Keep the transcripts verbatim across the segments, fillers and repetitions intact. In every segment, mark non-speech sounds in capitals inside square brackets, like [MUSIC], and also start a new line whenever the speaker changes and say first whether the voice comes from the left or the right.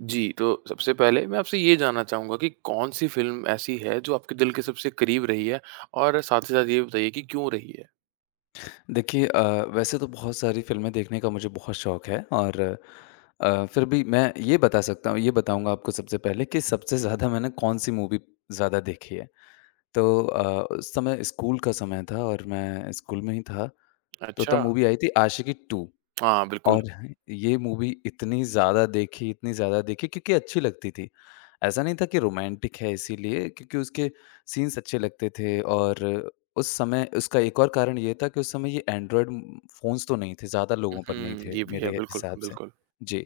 right: जी, तो सबसे पहले मैं आपसे ये जानना चाहूँगा कि कौन-सी फ़िल्म ऐसी है जो आपके दिल के सबसे करीब रही है? और साथ ही साथ ये भी बताइए कि क्यों रही है?
left: देखिए अ, वैसे तो बहुत सारी फ़िल्में देखने का मुझे बहुत शौक है और अ, फिर भी मैं ये बता सकता हूँ ये बताऊँगा आपको सबसे पहले कि सबसे ज़्यादा मैंने कौन-सी मूवी ज़्यादा देखी है। तो अ, उस समय स्कूल का समय था और मैं स्कूल में ही था, तो
right: अच्छा,
left: तब मूवी आई थी आशिकी टू।
right: हाँ, बिल्कुल।
left: और ये मूवी इतनी ज़्यादा देखी, इतनी ज़्यादा देखी क्योंकि अच्छी लगती थी। ऐसा नहीं था कि रोमांटिक है इसीलिए क्योंकि उसके सीन्स अच्छे लगते थे और उस समय उसका एक और कारण ये था कि उस समय ये एंड्रॉयड उम, फ़ोन्स तो नहीं थे, ज़्यादा
right: हुँ,
left: लोगों पर नहीं
right: हुँ,
left: थे
right: ये भी है,
left: मेरे
right: बिल्कुल,
left: हिसाब से।
right: बिल्कुल।
left: जी,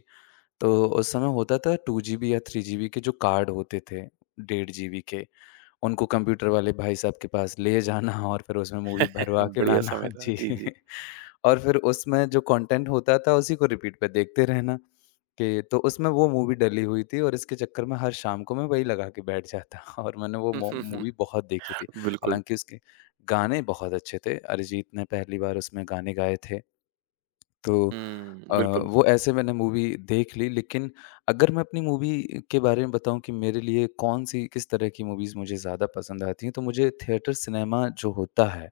left: तो उस समय होता था टू जीबी या थ्री जीबी के जो कार्ड होते थे, डेढ़ जीबी के, उनको कंप्यूटर वाले भाई साहब के पास ले जाना और फिर उसमें मूवी भरवा
right: [LAUGHS]
left: के
right: बढ़िया
left: लाना। [LAUGHS]
right: समय था।
left: जी।
right: जी, जी।
left: और फिर उसमें जो कंटेंट होता था उसी को रिपीट पे देखते रहना कि तो उसमें वो मूवी डली हुई थी और इसके चक्कर में हर शाम को मैं वही लगा के बैठ जाता [LAUGHS] और मैंने वो
right: [LAUGHS] हुँ,
left: मो
right: हुँ,
left: मूवी
right: हुँ,
left: बहुत देखी थी।
right: बिल्कुल।
left: हालाँकि उसके गाने बहुत अच्छे थे। अरिजीत ने पहली बार उसमें गाने गाए थे। तो
right: हुँ,
left: अ,
right: बिल्कुल।
left: वो ऐसे मैंने मूवी देख ली लेकिन अगर मैं अपनी मूवी के बारे में बताऊँ कि मेरे लिए कौन-सी किस तरह की मूवीज़ मुझे ज़्यादा पसंद आती हैं, तो मुझे थिएटर सिनेमा जो होता है,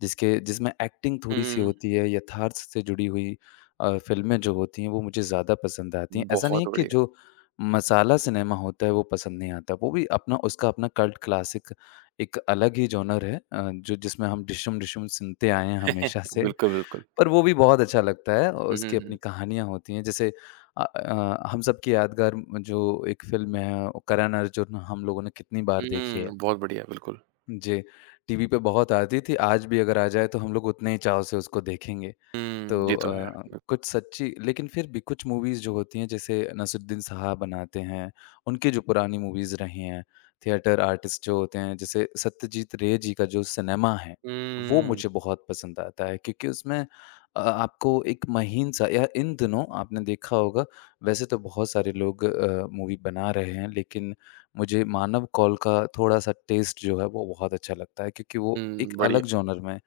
left: जिसके जिसमें एक्टिंग थोड़ी-सी
right: हुँ,
left: होती है, यथार्थ से जुड़ी हुई अ, फ़िल्में जो होती हैं, वो मुझे ज़्यादा पसंद आती हैं। ऐसा नहीं है
right: बहुत
left: कि
right: बढ़िया।
left: जो मसाला सिनेमा होता है, वो पसंद नहीं आता, वो भी अपना उसका अपना कल्ट क्लासिक एक अलग ही जॉनर है अ, जो जिसमें हम डिशम-डिशम सुनते आए हैं हमेशा से।
right: बिल्कुल, बिल्कुल।
left: पर वो भी बहुत अच्छा लगता है और
right: हुँ, हुँ,
left: उसकी
right: हुँ।
left: अपनी कहानियाँ होती हैं जैसे अ अ, हम सबकी यादगार जो एक फ़िल्म है वो करण अर्जुन हम लोगों ने कितनी बार देखी है।
right: हुँ, बहुत बढ़िया, बिल्कुल।
left: जी, टीवी पे बहुत आती थी, आज भी अगर आ जाए तो हम लोग उतने ही चाव से उसको देखेंगे। तो
right: हुँ, ये तो है।
left: अ, कुछ सच्ची लेकिन फिर भी कुछ मूवीज़ जो होती हैं जैसे नसीरुद्दीन साहब बनाते हैं, उनकी जो पुरानी मूवीज़ रही हैं, थिएटर आर्टिस्ट जो होते हैं जैसे सत्यजीत रे जी का जो सिनेमा है, वो
right: हुँ,
left: मुझे बहुत पसंद आता है क्योंकि उसमें अ, आपको एक महीन सा या इन दिनों आपने देखा होगा वैसे तो बहुत सारे लोग अ, मूवी बना रहे हैं लेकिन मुझे मानव कौल का थोड़ा-सा टेस्ट जो है वो बहुत अच्छा लगता है क्योंकि वो एक
right: हुँ,
left: अलग
right: बढ़िया।
left: जॉनर में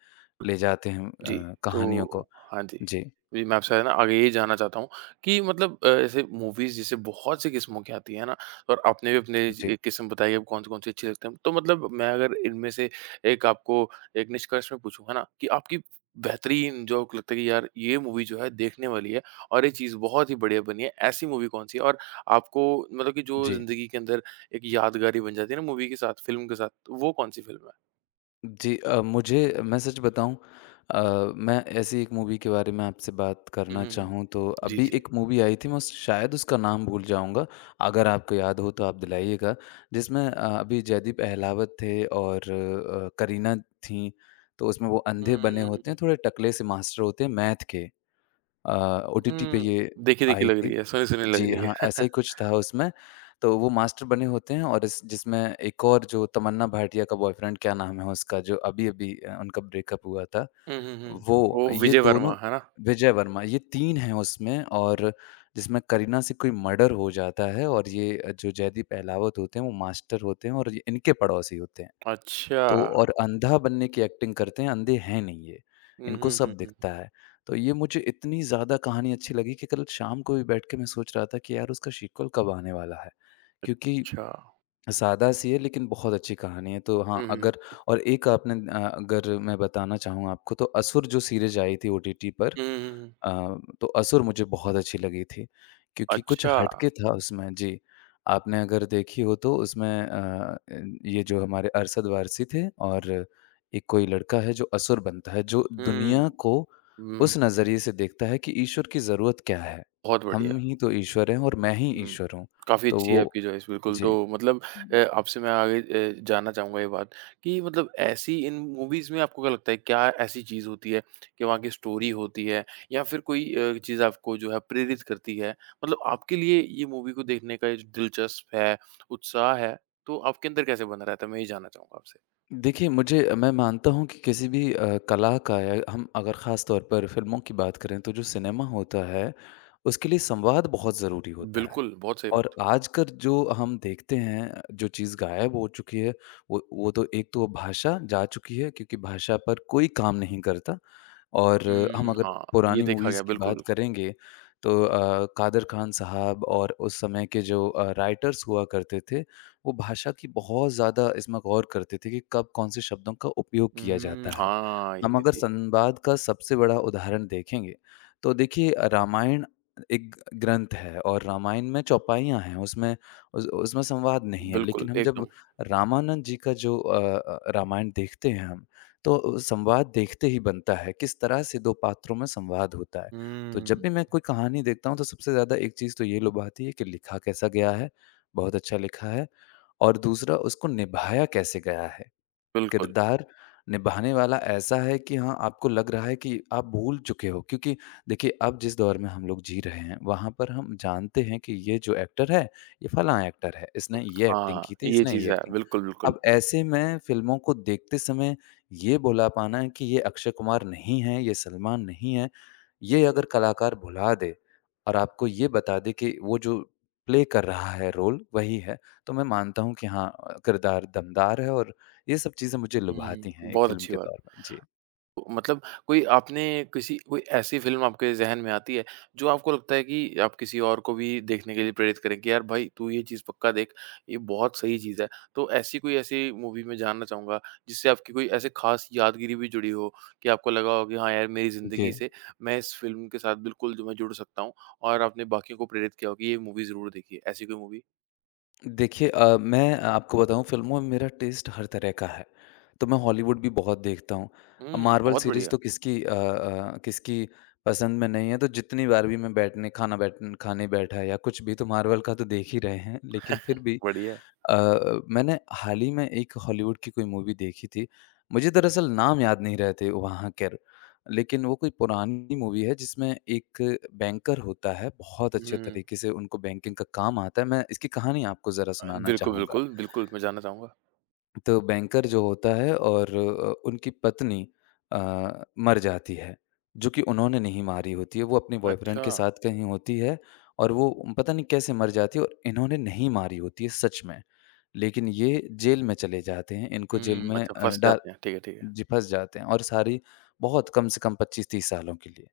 left: ले जाते हैं
right: जी,
left: अ, कहानियों
right: तो
left: को।
right: हाँ जी।
left: जी,
right: जी, मैं आपसे ना आगे ये जानना चाहता हूँ कि मतलब अ, ऐसे मूवीज़ जैसे बहुत सी किस्मों की आती है ना? और आपने भी अपने
left: जी,
right: एक किस्म बताई है कौन-कौन सी अच्छी लगती है। तो मतलब मैं अगर इनमें से एक आपको एक निष्कर्ष में पूछूँ, है ना? कि आपकी बेहतरीन जो आपको लगता है कि यार ये मूवी जो है देखने वाली है और ये चीज़ बहुत ही बढ़िया बनी है, ऐसी मूवी कौन-सी है? और आपको मतलब कि जो
left: जी।
right: ज़िंदगी के अंदर एक यादगारी बन जाती है ना मूवी के साथ, फ़िल्म के साथ, तो वो कौन-सी फ़िल्म है?
left: जी अ, मुझे मैं सच बताऊँ अ, मैं ऐसी एक मूवी के बारे में आपसे बात
right: हुँ,
left: करना
right: हुँ, हुँ।
left: चाहूँ तो
right: जी,
left: अभी
right: जी।
left: एक मूवी आई थी मैं उस- शायद उसका नाम भूल जाऊँगा, अगर आपको याद हो तो आप दिलाइएगा। जिसमें अ, अभी जयदीप अहलावत थे और अ, करीना थीं, तो उसमें वो अंधे
right: हुँ,
left: बने
right: हुँ,
left: होते हैं,
right: हुँ।
left: थोड़े टकले से मास्टर होते हैं मैथ के। अ, ओटीटी पे
right: हुँ,
left: ये
right: देखी-देखी
left: आई
right: लग रही
left: थी।
right: है, सुनी-सुनी लग
left: जी
right: रही
left: हाँ, ऐसा
right: है।
left: ही
right: [LAUGHS]
left: कुछ था उसमें। तो वो मास्टर बने होते हैं और इस जिसमें एक और जो तमन्ना भाटिया का बॉयफ्रेंड क्या नाम है उसका जो अभी-अभी अ, उनका ब्रेकअप हुआ था।
right: हुँ, हुँ, हुँ। [LAUGHS]
left: वो
right: वो
left: ये
right: विजय
left: दोनों
right: वर्मा, है ना?
left: विजय वर्मा ये तीन हैं उसमें और जिसमें करीना से कोई मर्डर हो जाता है और ये अ, जो जयदीप अहलावत होते हैं वो मास्टर होते हैं और ये इनके पड़ोसी होते हैं।
right: अच्छा।
left: तो और अंधा बनने की एक्टिंग करते हैं, अंधे हैं नहीं ये,
right: हुँ,
left: इनको
right: हुँ, हुँ,
left: सब
right: हुँ।
left: दिखता है। तो ये मुझे इतनी ज़्यादा कहानी अच्छी लगी कि कल शाम को भी बैठ के मैं सोच रहा था कि यार उसका सीक्वल कब आने वाला है? क्योंकि
right: अच्छा।
left: सादा-सी है लेकिन बहुत अच्छी कहानी है। तो हाँ,
right: हुँ, हुँ।
left: अगर और एक आपने अ, अगर मैं बताना चाहूँ आपको तो असुर जो सीरीज़ आई थी ओटीटी पर
right: हुँ, हुँ, हुँ।
left: अ, तो असुर मुझे बहुत अच्छी लगी थी क्योंकि कुछ
right: अच्छा।
left: हटके था उसमें जी। आपने अगर देखी हो तो उसमें अ, ये जो हमारे अरशद वारसी थे और एक कोई लड़का है जो असुर बनता है, जो
right: हुँ,
left: दुनिया को
right: हुँ।
left: उस नज़रिए से देखता है कि ईश्वर की ज़रूरत क्या है?
right: बहुत बढ़िया।
left: हम ही तो ईश्वर हैं और मैं ही
right: हुँ।
left: ईश्वर हूँ।
right: काफ़ी
left: तो
right: अच्छी है
left: वो
right: आपकी चॉइस बिल्कुल,
left: जी।
right: तो मतलब अ, आपसे मैं आगे अ, जानना चाहूँगा ये बात कि मतलब ऐसी इन मूवीज़ में आपको क्या लगता है, क्या ऐसी चीज़ होती है कि वहाँ की स्टोरी होती है या फिर कोई अ, चीज़ आपको जो है प्रेरित करती है? मतलब आपके लिए ये मूवी को देखने का ये जो दिलचस्प है, उत्साह है, तो आपके अंदर कैसे बना रहता है? मैं ये जानना चाहूँगा आपसे।
left: देखिए, मुझे मैं मानता हूँ कि किसी भी अ, कला का या हम अगर ख़ास तौर पर फ़िल्मों की बात करें, तो जो सिनेमा होता है, उसके लिए संवाद बहुत ज़रूरी होता है।
right: बिल्कुल, बहुत सही
left: और
right: बात।
left: आजकल जो हम देखते हैं, जो चीज़ गायब हो चुकी है, वो वो तो एक तो भाषा जा चुकी है क्योंकि भाषा पर कोई काम नहीं करता और
right: हुँ,
left: हम अगर
right: हाँ, ये
left: पुरानी
right: देखा गया,
left: मूवीज़ की
right: बिल्कुल,
left: बात
right: बिल्कुल।
left: करेंगे, तो अ, कादर ख़ान साहब और उस समय के जो अ, राइटर्स हुआ करते थे, वो भाषा की बहुत ज़्यादा इसमें गौर करते थे कि कब कौन-से शब्दों का उपयोग किया
right: हुँ,
left: जाता है।
right: हाँ, ये
left: हम
right: भी
left: अगर
right: थी।
left: संवाद का सबसे बड़ा उदाहरण देखेंगे, तो देखिए अ, रामायण एक ग्रंथ है और रामायण में चौपाइयाँ हैं, उसमें उस उसमें संवाद नहीं है।
right: बिल्कुल,
left: लेकिन हम जब
right: एकदम।
left: रामानंद जी का जो अ अ, रामायण देखते हैं हम, तो संवाद देखते ही बनता है, किस तरह से दो पात्रों में संवाद होता है। तो
right: हुँ,
left: जब भी मैं कोई कहानी देखता हूँ, तो सबसे ज़्यादा एक चीज़ तो ये लुभाती है कि लिखा कैसा गया है, बहुत अच्छा लिखा है और दूसरा उसको निभाया कैसे गया है।
right: बिल्कुल।
left: किरदार निभाने वाला ऐसा है कि हाँ, आपको लग रहा है कि आप भूल चुके हो क्योंकि देखिए अब जिस दौर में हम लोग जी रहे हैं, वहाँ पर हम जानते हैं कि ये जो एक्टर है, ये फलाँ एक्टर है, इसने ये एक्टिंग की
right: हाँ,
left: थी,
right: ये
left: इसने
right: चीज़
left: ये
right: है।
left: एक्टिंग
right: बिल्कुल, बिल्कुल।
left: अब ऐसे में फ़िल्मों को देखते समय ये बोला पाना कि ये अक्षय कुमार नहीं है, ये सलमान नहीं है, ये अगर कलाकार भुला दे और आपको ये बता दे कि वो जो प्ले कर रहा है रोल वही है, तो मैं मानता हूँ कि हाँ अ, किरदार दमदार है और ये सब चीज़ें मुझे
right: हुँ, हुँ,
left: लुभाती
right: हुँ।
left: हैं एक
right: बहुत
left: फ़िल्म
right: अच्छी
left: के
right: बात।
left: तौर पर। जी।
right: तो मतलब कोई आपने किसी कोई ऐसी फ़िल्म आपके ज़हन में आती है, जो आपको लगता है कि आप किसी और को भी देखने के लिए प्रेरित करें कि यार भाई तू ये चीज़ पक्का देख, ये बहुत सही चीज़ है। तो ऐसी कोई ऐसी मूवी मैं जानना चाहूँगा, जिससे आपकी कोई ऐसे ख़ास यादगिरी भी जुड़ी हो कि आपको लगा हो कि हाँ यार मेरी
left: जी।
right: ज़िंदगी से मैं इस फ़िल्म के साथ बिल्कुल जो मैं जुड़ सकता हूँ और आपने बाकियों को प्रेरित किया हो कि ये मूवी ज़रूर देखिए। ऐसी कोई मूवी?
left: देखिए अ, मैं आपको बताऊँ फ़िल्मों में मेरा टेस्ट हर तरह का है। तो मैं हॉलीवुड भी बहुत देखता हूँ। अब
right: हुँ,
left: मार्वल
right: बहुत
left: सीरीज़
right: बढ़िया,
left: तो किसकी अ अ, किसकी पसंद में नहीं है तो जितनी बार भी मैं बैठने खाना बैठ खाने बैठा या कुछ भी तो मार्वल का तो देख ही रहे हैं। लेकिन फिर भी
right: बढ़िया।
left: अ, मैंने हाल ही में एक हॉलीवुड की कोई मूवी देखी थी। मुझे दरअसल नाम याद नहीं रहे थे वहाँ के, लेकिन वो कोई पुरानी मूवी है जिसमें एक बैंकर होता है, बहुत
right: हुँ,
left: अच्छे
right: हुँ, हुँ।
left: तरीके से उनको बैंकिंग का काम आता है। मैं इसकी कहानी आपको ज़रा सुनाना
right: बिल्कुल,
left: चाहूँगा।
right: बिल्कुल, बिल्कुल, मैं जानना चाहूँगा।
left: तो बैंकर जो होता है और अ, उनकी पत्नी अ, मर जाती है, जो कि उन्होंने नहीं मारी होती है। वो अपने बॉयफ्रेंड
right: अच्छा,
left: के साथ कहीं होती है और वो पता नहीं कैसे मर जाती है और इन्होंने नहीं मारी होती है सच में। लेकिन ये जेल में चले जाते हैं, इनको जेल
right: हुँ,
left: में
right: अच्छा
left: अ,
right: फँस
left: डाल
right: जाते हैं, ठीक है, ठीक है।
left: जी, फँस जाते हैं और सारी बहुत कम से कम पच्चीस तीस सालों के लिए।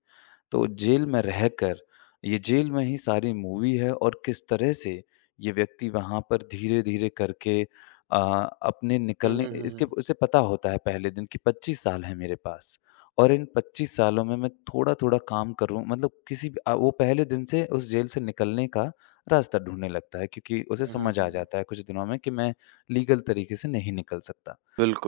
left: तो जेल में रहकर ये जेल में ही सारी मूवी है और किस तरह से ये व्यक्ति वहाँ पर धीरे-धीरे करके अ, अपने
right: हुँ,
left: निकलने
right: हुँ, हुँ,
left: इसके उसे पता होता है पहले दिन कि पच्चीस साल है मेरे पास और इन पच्चीस सालों में मैं थोड़ा-थोड़ा काम करूँ मतलब किसी भी अ, वो पहले दिन से उस जेल से निकलने का रास्ता ढूँढने लगता है क्योंकि उसे
right: हुँ, हुँ, हुँ,
left: समझ आ
right: हुँ, हुँ,
left: जाता है कुछ दिनों में कि मैं लीगल तरीके से नहीं निकल सकता।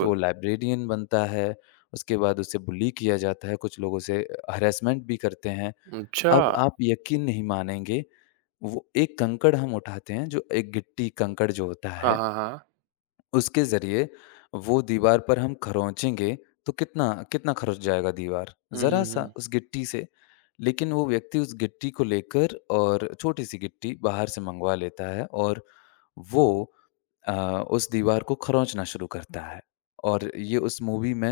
left: तो वो लाइब्रेरियन बनता है उसके बाद उसे बुली किया जाता है, कुछ लोग उसे हैरेसमेंट भी करते हैं।
right: अच्छा,
left: अब आप यकीन नहीं मानेंगे, वो एक कंकड़ हम उठाते हैं, जो एक गिट्टी कंकड़ जो होता
right: हाँ,
left: है
right: हाँ, हाँ।
left: उसके ज़रिए वो दीवार पर हम खरोंचेंगे, तो कितना कितना खरोंच जाएगा दीवार?
right: हुँ, हुँ,
left: ज़रा-सा
right: हुँ,
left: उस गिट्टी से। लेकिन वो व्यक्ति उस गिट्टी को लेकर और छोटी-सी गिट्टी बाहर से मँगवा लेता है और वो अ, उस दीवार को खरोंचना शुरू करता है। और ये उस मूवी में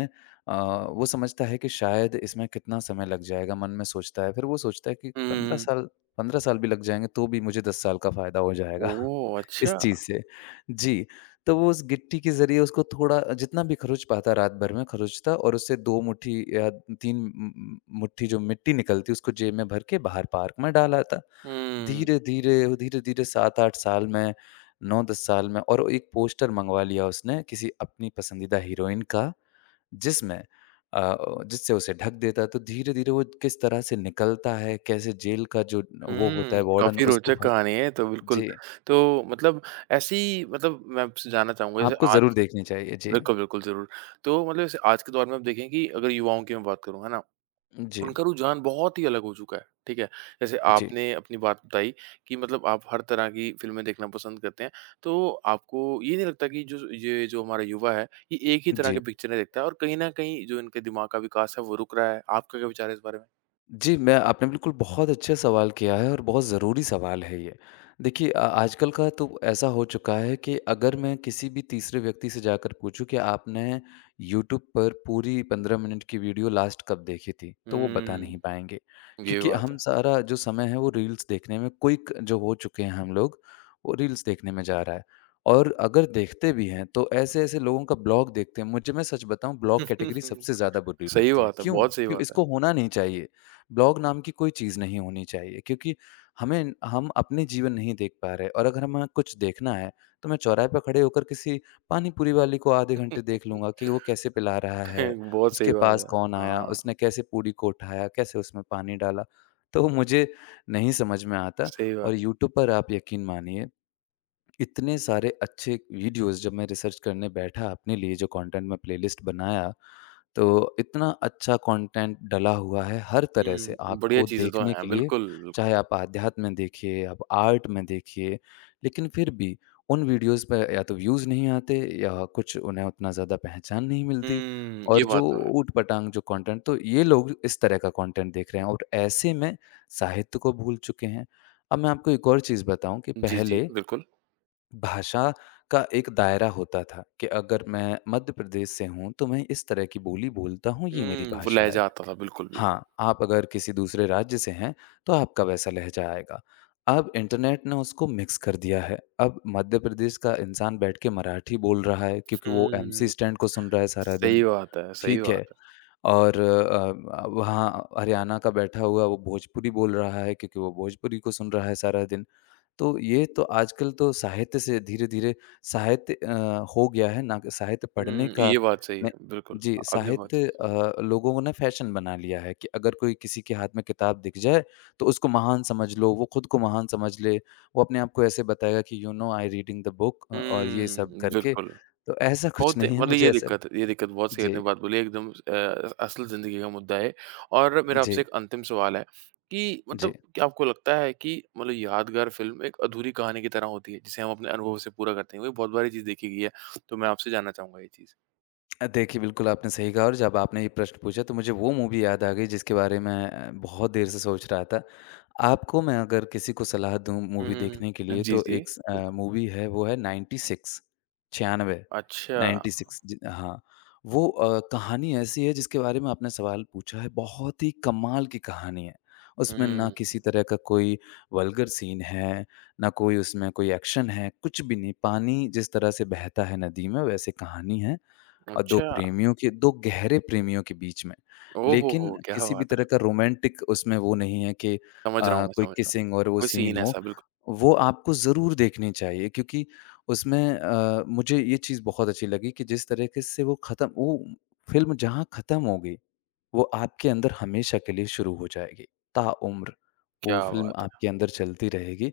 left: अ, वो समझता है कि शायद इसमें कितना समय लग जाएगा, मन में सोचता है। फिर वो सोचता है कि
right: हुँ,
left: पंद्रह
right: हुँ, हुँ,
left: साल पंद्रह साल भी लग जाएँगे, तो भी मुझे दस साल का फ़ायदा हो जाएगा [LAUGHS]
right: ओह!
left: इस
right: अच्छा,
left: चीज़ से। जी, तो वो उस गिट्टी के ज़रिए उसको थोड़ा जितना भी खरोंच पाता रात भर में खरोंचता और उससे दो मुट्ठी या तीन म मुट्ठी जो मिट्टी निकलती उसको जेब में भर के बाहर पार्क में डाल आता।
right: हुँ,
left: धीरे-धीरे, धीरे-धीरे सात आठ साल में, नौ दस साल में और एक पोस्टर मँगवा लिया उसने किसी अपनी पसंदीदा हीरोइन का, जिसमें अ, जिससे उसे ढक देता, तो धीरे-धीरे वो किस तरह से निकलता है, कैसे जेल का जो वो होता है
right: हुँ,
left: वार्डन
right: काफ़ी
left: उसको
right: रोचक
left: फँस।
right: कहानी है ये तो बिल्कुल।
left: जी,
right: तो मतलब ऐसी मतलब मैं आपसे जानना चाहूँगा जैसे
left: आपको
right: आज
left: ज़रूर देखनी चाहिए। जी।
right: बिल्कुल, बिल्कुल, ज़रूर। तो मतलब जैसे आज के दौर में आप देखें कि अगर युवाओं की मैं बात करूँ, है ना?
left: जी,
right: उनका रुझान बहुत ही अलग हो चुका है, ठीक है? जैसे
left: जी।
right: आपने अपनी बात बताई कि मतलब आप हर तरह की फ़िल्में देखना पसंद करते हैं, तो आपको ये नहीं लगता कि जो ये जो हमारा युवा है, ये एक ही तरह
left: जी।
right: की पिक्चरें देखता है और कहीं न कहीं जो इनके दिमाग का विकास है, वो रुक रहा है। आपका क्या विचार है इस बारे में?
left: जी, मैं आपने बिल्कुल बहुत अच्छा सवाल किया है और बहुत ज़रूरी सवाल है ये। देखिए अ, आजकल का तो ऐसा हो चुका है कि अगर मैं किसी भी तीसरे व्यक्ति से जाकर पूछूँ कि आपने यूट्यूब पर पूरी पंद्रह मिनट की वीडियो लास्ट कब देखी थी? तो वो बता नहीं
right: हुँ,
left: पाएँगे।
right: ये
left: क्योंकि
right: बात
left: हम
right: है।
left: सारा जो समय है वो रील्स देखने में क्विक जो हो चुके हैं हम लोग, वो रील्स देखने में जा रहा है। और अगर देखते भी हैं तो ऐसे-ऐसे लोगों का ब्लॉग देखते हैं, मुझे मैं सच बताऊँ, ब्लॉग कैटेगरी सबसे
right: [LAUGHS] सही
left: ज़्यादा बुरी लगती है।
right: बात है,
left: क्यों?
right: बहुत सही
left: क्यों
right: बात है।
left: इसको होना नहीं चाहिए। ब्लॉग नाम की कोई चीज़ नहीं होनी चाहिए क्योंकि हमें हम अपने जीवन नहीं देख पा रहे, और अगर हमें कुछ देखना है तो मैं चौराहे पर खड़े होकर किसी पानी पूरी वाले को आधे घंटे देख लूँगा
right: [LAUGHS]
left: कि वो कैसे पिला रहा है,
right: बहुत सही
left: उसके
right: बात
left: पास
right: है।
left: कौन आया,
right: हाँ,
left: उसने कैसे पूड़ी को उठाया, कैसे उसमें पानी डाला। तो वो मुझे नहीं समझ में आता।
right: सही बात
left: और
right: है।
left: यूट्यूब पर आप यकीन मानिए, इतने सारे अच्छे वीडियोज़ जब मैं रिसर्च करने बैठा अपने लिए, जो कंटेंट मैं प्लेलिस्ट बनाया, तो इतना अच्छा कंटेंट डला हुआ है हर तरह से
right: हुँ, बढ़िया
left: आपको
right: चीज़ें तो
left: देखने
right: हैं,
left: के लिए,
right: बिल्कुल, बिल्कुल।
left: चाहे आप आध्यात्म में देखिए, आप आर्ट में देखिए। लेकिन फिर भी उन वीडियोज़ पे या तो व्यूज़ नहीं आते या कुछ उन्हें उतना ज़्यादा पहचान नहीं मिलती।
right: हुँ, ये
left: और
right: बात
left: जो
right: तो है।
left: ऊट-पटांग जो कंटेंट, तो ये लोग इस तरह का कंटेंट देख रहे हैं और ऐसे में साहित्य को भूल चुके हैं। अब मैं आपको एक और चीज़ बताऊँ कि
right: जी, जी,
left: पहले
right: बिल्कुल।
left: भाषा का एक दायरा होता था कि अगर मैं मध्य प्रदेश से हूँ, तो मैं इस तरह की बोली बोलता हूँ, ये मेरी
right: हुँ, वो
left: भाषा है।
right: लहज़ा आता था, बिल्कुल, बिल्कुल।
left: हाँ, आप अगर किसी दूसरे राज्य से हैं, तो आपका वैसा लहज़ा आएगा। अब इंटरनेट ने उसको मिक्स कर दिया है। अब मध्य प्रदेश का इंसान बैठ के मराठी बोल रहा है, क्योंकि वो एमसी
right: हुँ।
left: स्टैंड को सुन रहा है सारा
right: सही
left: दिन।
right: बात है, सही
left: ठीक
right: बात
left: है?
right: है।
left: और अ, अ, वहाँ हरियाणा का बैठा हुआ वो भोजपुरी बोल रहा है क्योंकि वो भोजपुरी को सुन रहा है सारा दिन। तो ये तो आजकल तो साहित्य से धीरे-धीरे साहित्य अ, हो गया है ना कि साहित्य
right: हुँ,
left: पढ़ने का
right: ये बात सही है,
left: न।
right: बिल्कुल।
left: जी,
right: आपने बहुत
left: साहित्य
right: सही
left: अ, लोगों ने फैशन बना लिया है कि अगर कोई किसी के हाथ में किताब दिख जाए, तो उसको महान समझ लो, वो खुद को महान समझ ले, वो अपने आप को ऐसे बताएगा कि you know I reading the book और ये सब
right: हुँ,
left: करके,
right: बिल्कुल।
left: तो ऐसा कुछ
right: होते
left: नहीं है,
right: मतलब ये
left: मुझे ऐसा।
right: दिक्कत ये दिक्कत बहुत सही आपने
left: जी,
right: बात बोली एकदम अ, असल ज़िंदगी का मुद्दा है और मेरा
left: जी,
right: आपसे एक अंतिम सवाल है कि
left: जी।
right: मतलब क्या आपको लगता है कि मतलब यादगार फ़िल्म एक अधूरी कहानी की तरह होती है, जिसे हम अपने अनुभव से पूरा करते हैं? क्योंकि बहुत बार ये चीज़ देखी गई है, तो मैं आपसे जानना चाहूँगा ये चीज़।
left: अ, देखिए, बिल्कुल आपने सही कहा, और जब आपने ये प्रश्न पूछा तो मुझे वो मूवी याद आ गई जिसके बारे में अ, बहुत देर से सोच रहा था। आपको मैं अगर किसी को सलाह दूँ
right: हुँ,
left: मूवी
right: हुँ,
left: देखने के
right: हुँ।
left: लिए,
right: जी,
left: तो
right: जी।
left: एक स अ, मूवी है, वो है नाइंटी सिक्स। Ninety six.
right: अच्छा।
left: नाइंटी सिक्स, जी हाँ, वो अ, कहानी ऐसी है जिसके बारे में आपने सवाल पूछा है, बहुत ही कमाल की कहानी है। उसमें ना
right: हुँ,
left: किसी तरह का कोई वल्गर सीन है, ना कोई उसमें कोई एक्शन है, कुछ भी नहीं। पानी जिस तरह से बहता है नदी में, वैसे कहानी है, अ, दो
right: अच्छा।
left: प्रेमियों के, दो गहरे प्रेमियों के बीच में। लेकिन
right: ओहोहो! क्या
left: किसी भी
right: बात है!
left: तरह का रोमांटिक उसमें वो नहीं है कि अ,
right: समझ रहा हूँ मैं,
left: कोई
right: समझ रहा हूँ।
left: किसिंग और वो
right: कोई
left: सीन
right: सीन
left: हो।
right: ऐसा बिल्कुल,
left: वो आपको ज़रूर देखनी चाहिए, क्योंकि उसमें अ, मुझे ये चीज़ बहुत अच्छी लगी कि जिस तरीके से वो ख़त्म, वो फ़िल्म जहाँ ख़त्म हो गई, वो आपके अंदर हमेशा के लिए शुरू हो जाएगी, ताउम्र। वो
right: क्या
left: फ़िल्म
right: बात है!
left: आपके अंदर चलती रहेगी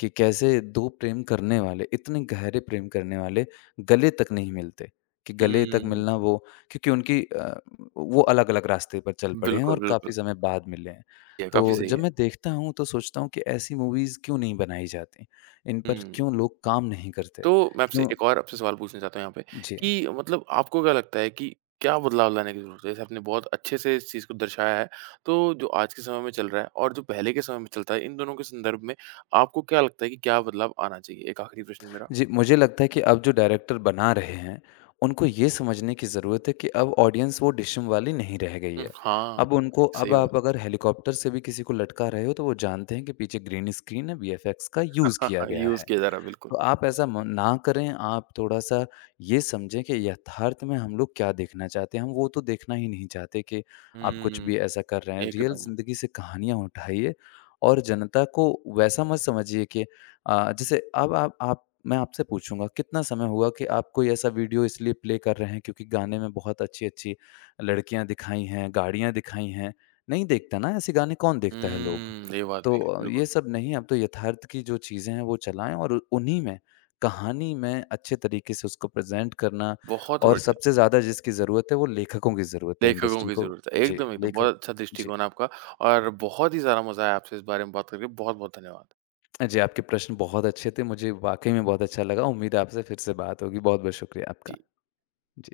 left: कि कैसे दो प्रेम करने वाले, इतने गहरे प्रेम करने वाले, गले तक नहीं मिलते, कि गले तक
right: हुँ,
left: मिलना, वो क्योंकि उनकी अ, वो अलग-अलग रास्ते पर चल पड़े हैं
right: बिल्कुल,
left: और
right: बिल्कुल।
left: काफ़ी समय बाद मिले हैं।
right: ये काफ़ी
left: तो
right: सही
left: जब
right: है।
left: मैं देखता हूँ तो सोचता हूँ कि ऐसी मूवीज़ क्यों नहीं बनाई जाती? इन पर
right: हुँ,
left: क्यों लोग काम नहीं करते?
right: तो मैं आपसे
left: क्यों?
right: एक और आपसे सवाल पूछना चाहता हूँ यहाँ पे
left: जी।
right: कि मतलब आपको क्या लगता है कि क्या बदलाव लाने की ज़रूरत है? जैसे आपने बहुत अच्छे से इस चीज़ को दर्शाया है, तो जो आज के समय में चल रहा है और जो पहले के समय में चलता है, इन दोनों के संदर्भ में आपको क्या लगता है कि क्या बदलाव आना चाहिए? एक आखिरी प्रश्न मेरा।
left: जी, मुझे लगता है कि अब जो डायरेक्टर बना रहे हैं, उनको ये समझने की ज़रूरत है कि अब ऑडियंस वो डिशम वाली नहीं रह गई
right: हुँ,
left: है।
right: हाँ,
left: अब उनको, अब
right: सही
left: आप
right: बात।
left: अगर हेलीकॉप्टर से भी किसी को लटका रहे हो, तो वो जानते हैं कि पीछे ग्रीन स्क्रीन है, वीएफएक्स का यूज़ किया
right: [LAUGHS]
left: गया
right: यूज़
left: है।
right: किया जा रहा है,
left: तो
right: बिल्कुल।
left: आप ऐसा म ना करें, आप थोड़ा-सा ये समझें कि यथार्थ में हम लोग क्या देखना चाहते हैं। हम वो तो देखना ही नहीं चाहते कि आप कुछ
right: हुँ,
left: भी ऐसा कर रहे हैं। रियल
right: एकदम।
left: ज़िंदगी से कहानियाँ उठाइए, और जनता को वैसा मत समझिए कि अ, जैसे अब आप आप मैं आपसे पूछूँगा कितना समय हुआ कि आप कोई ऐसा वीडियो इसलिए प्ले कर रहे हैं क्योंकि गाने में बहुत अच्छी-अच्छी लड़कियाँ दिखाई हैं, गाड़ियाँ दिखाई हैं? नहीं देखता ना, ऐसे गाने कौन देखता है लोग?
right: हुँ, ये बात
left: तो
right: भी है,
left: अ,
right: बिल्कुल।
left: ये सब नहीं, अब तो यथार्थ की जो चीज़ें हैं वो चलाएँ, और उ- उन्हीं में, कहानी में अच्छे तरीके से उसको प्रेज़ेंट करना,
right: बहुत
left: और
right: बढ़िया,
left: सबसे ज़्यादा जिसकी ज़रूरत है, वो लेखकों की ज़रूरत है
right: लेखकों
left: इंडस्ट्री
right: की
left: को।
right: ज़रूरत है।
left: जी,
right: एकदम, एकदम,
left: लेखक।
right: बहुत अच्छा
left: जी।
right: दृष्टिकोण है आपका और बहुत ही सारा मज़ा आया आपसे इस बारे में बात करके। बहुत-बहुत धन्यवाद।
left: जी, आपके प्रश्न बहुत अच्छे थे, मुझे वाक़ई में बहुत अच्छा लगा, उम्मीद है आपसे फिर से बात होगी, बहुत-बहुत शुक्रिया आपका।
right: जी।
left: जी।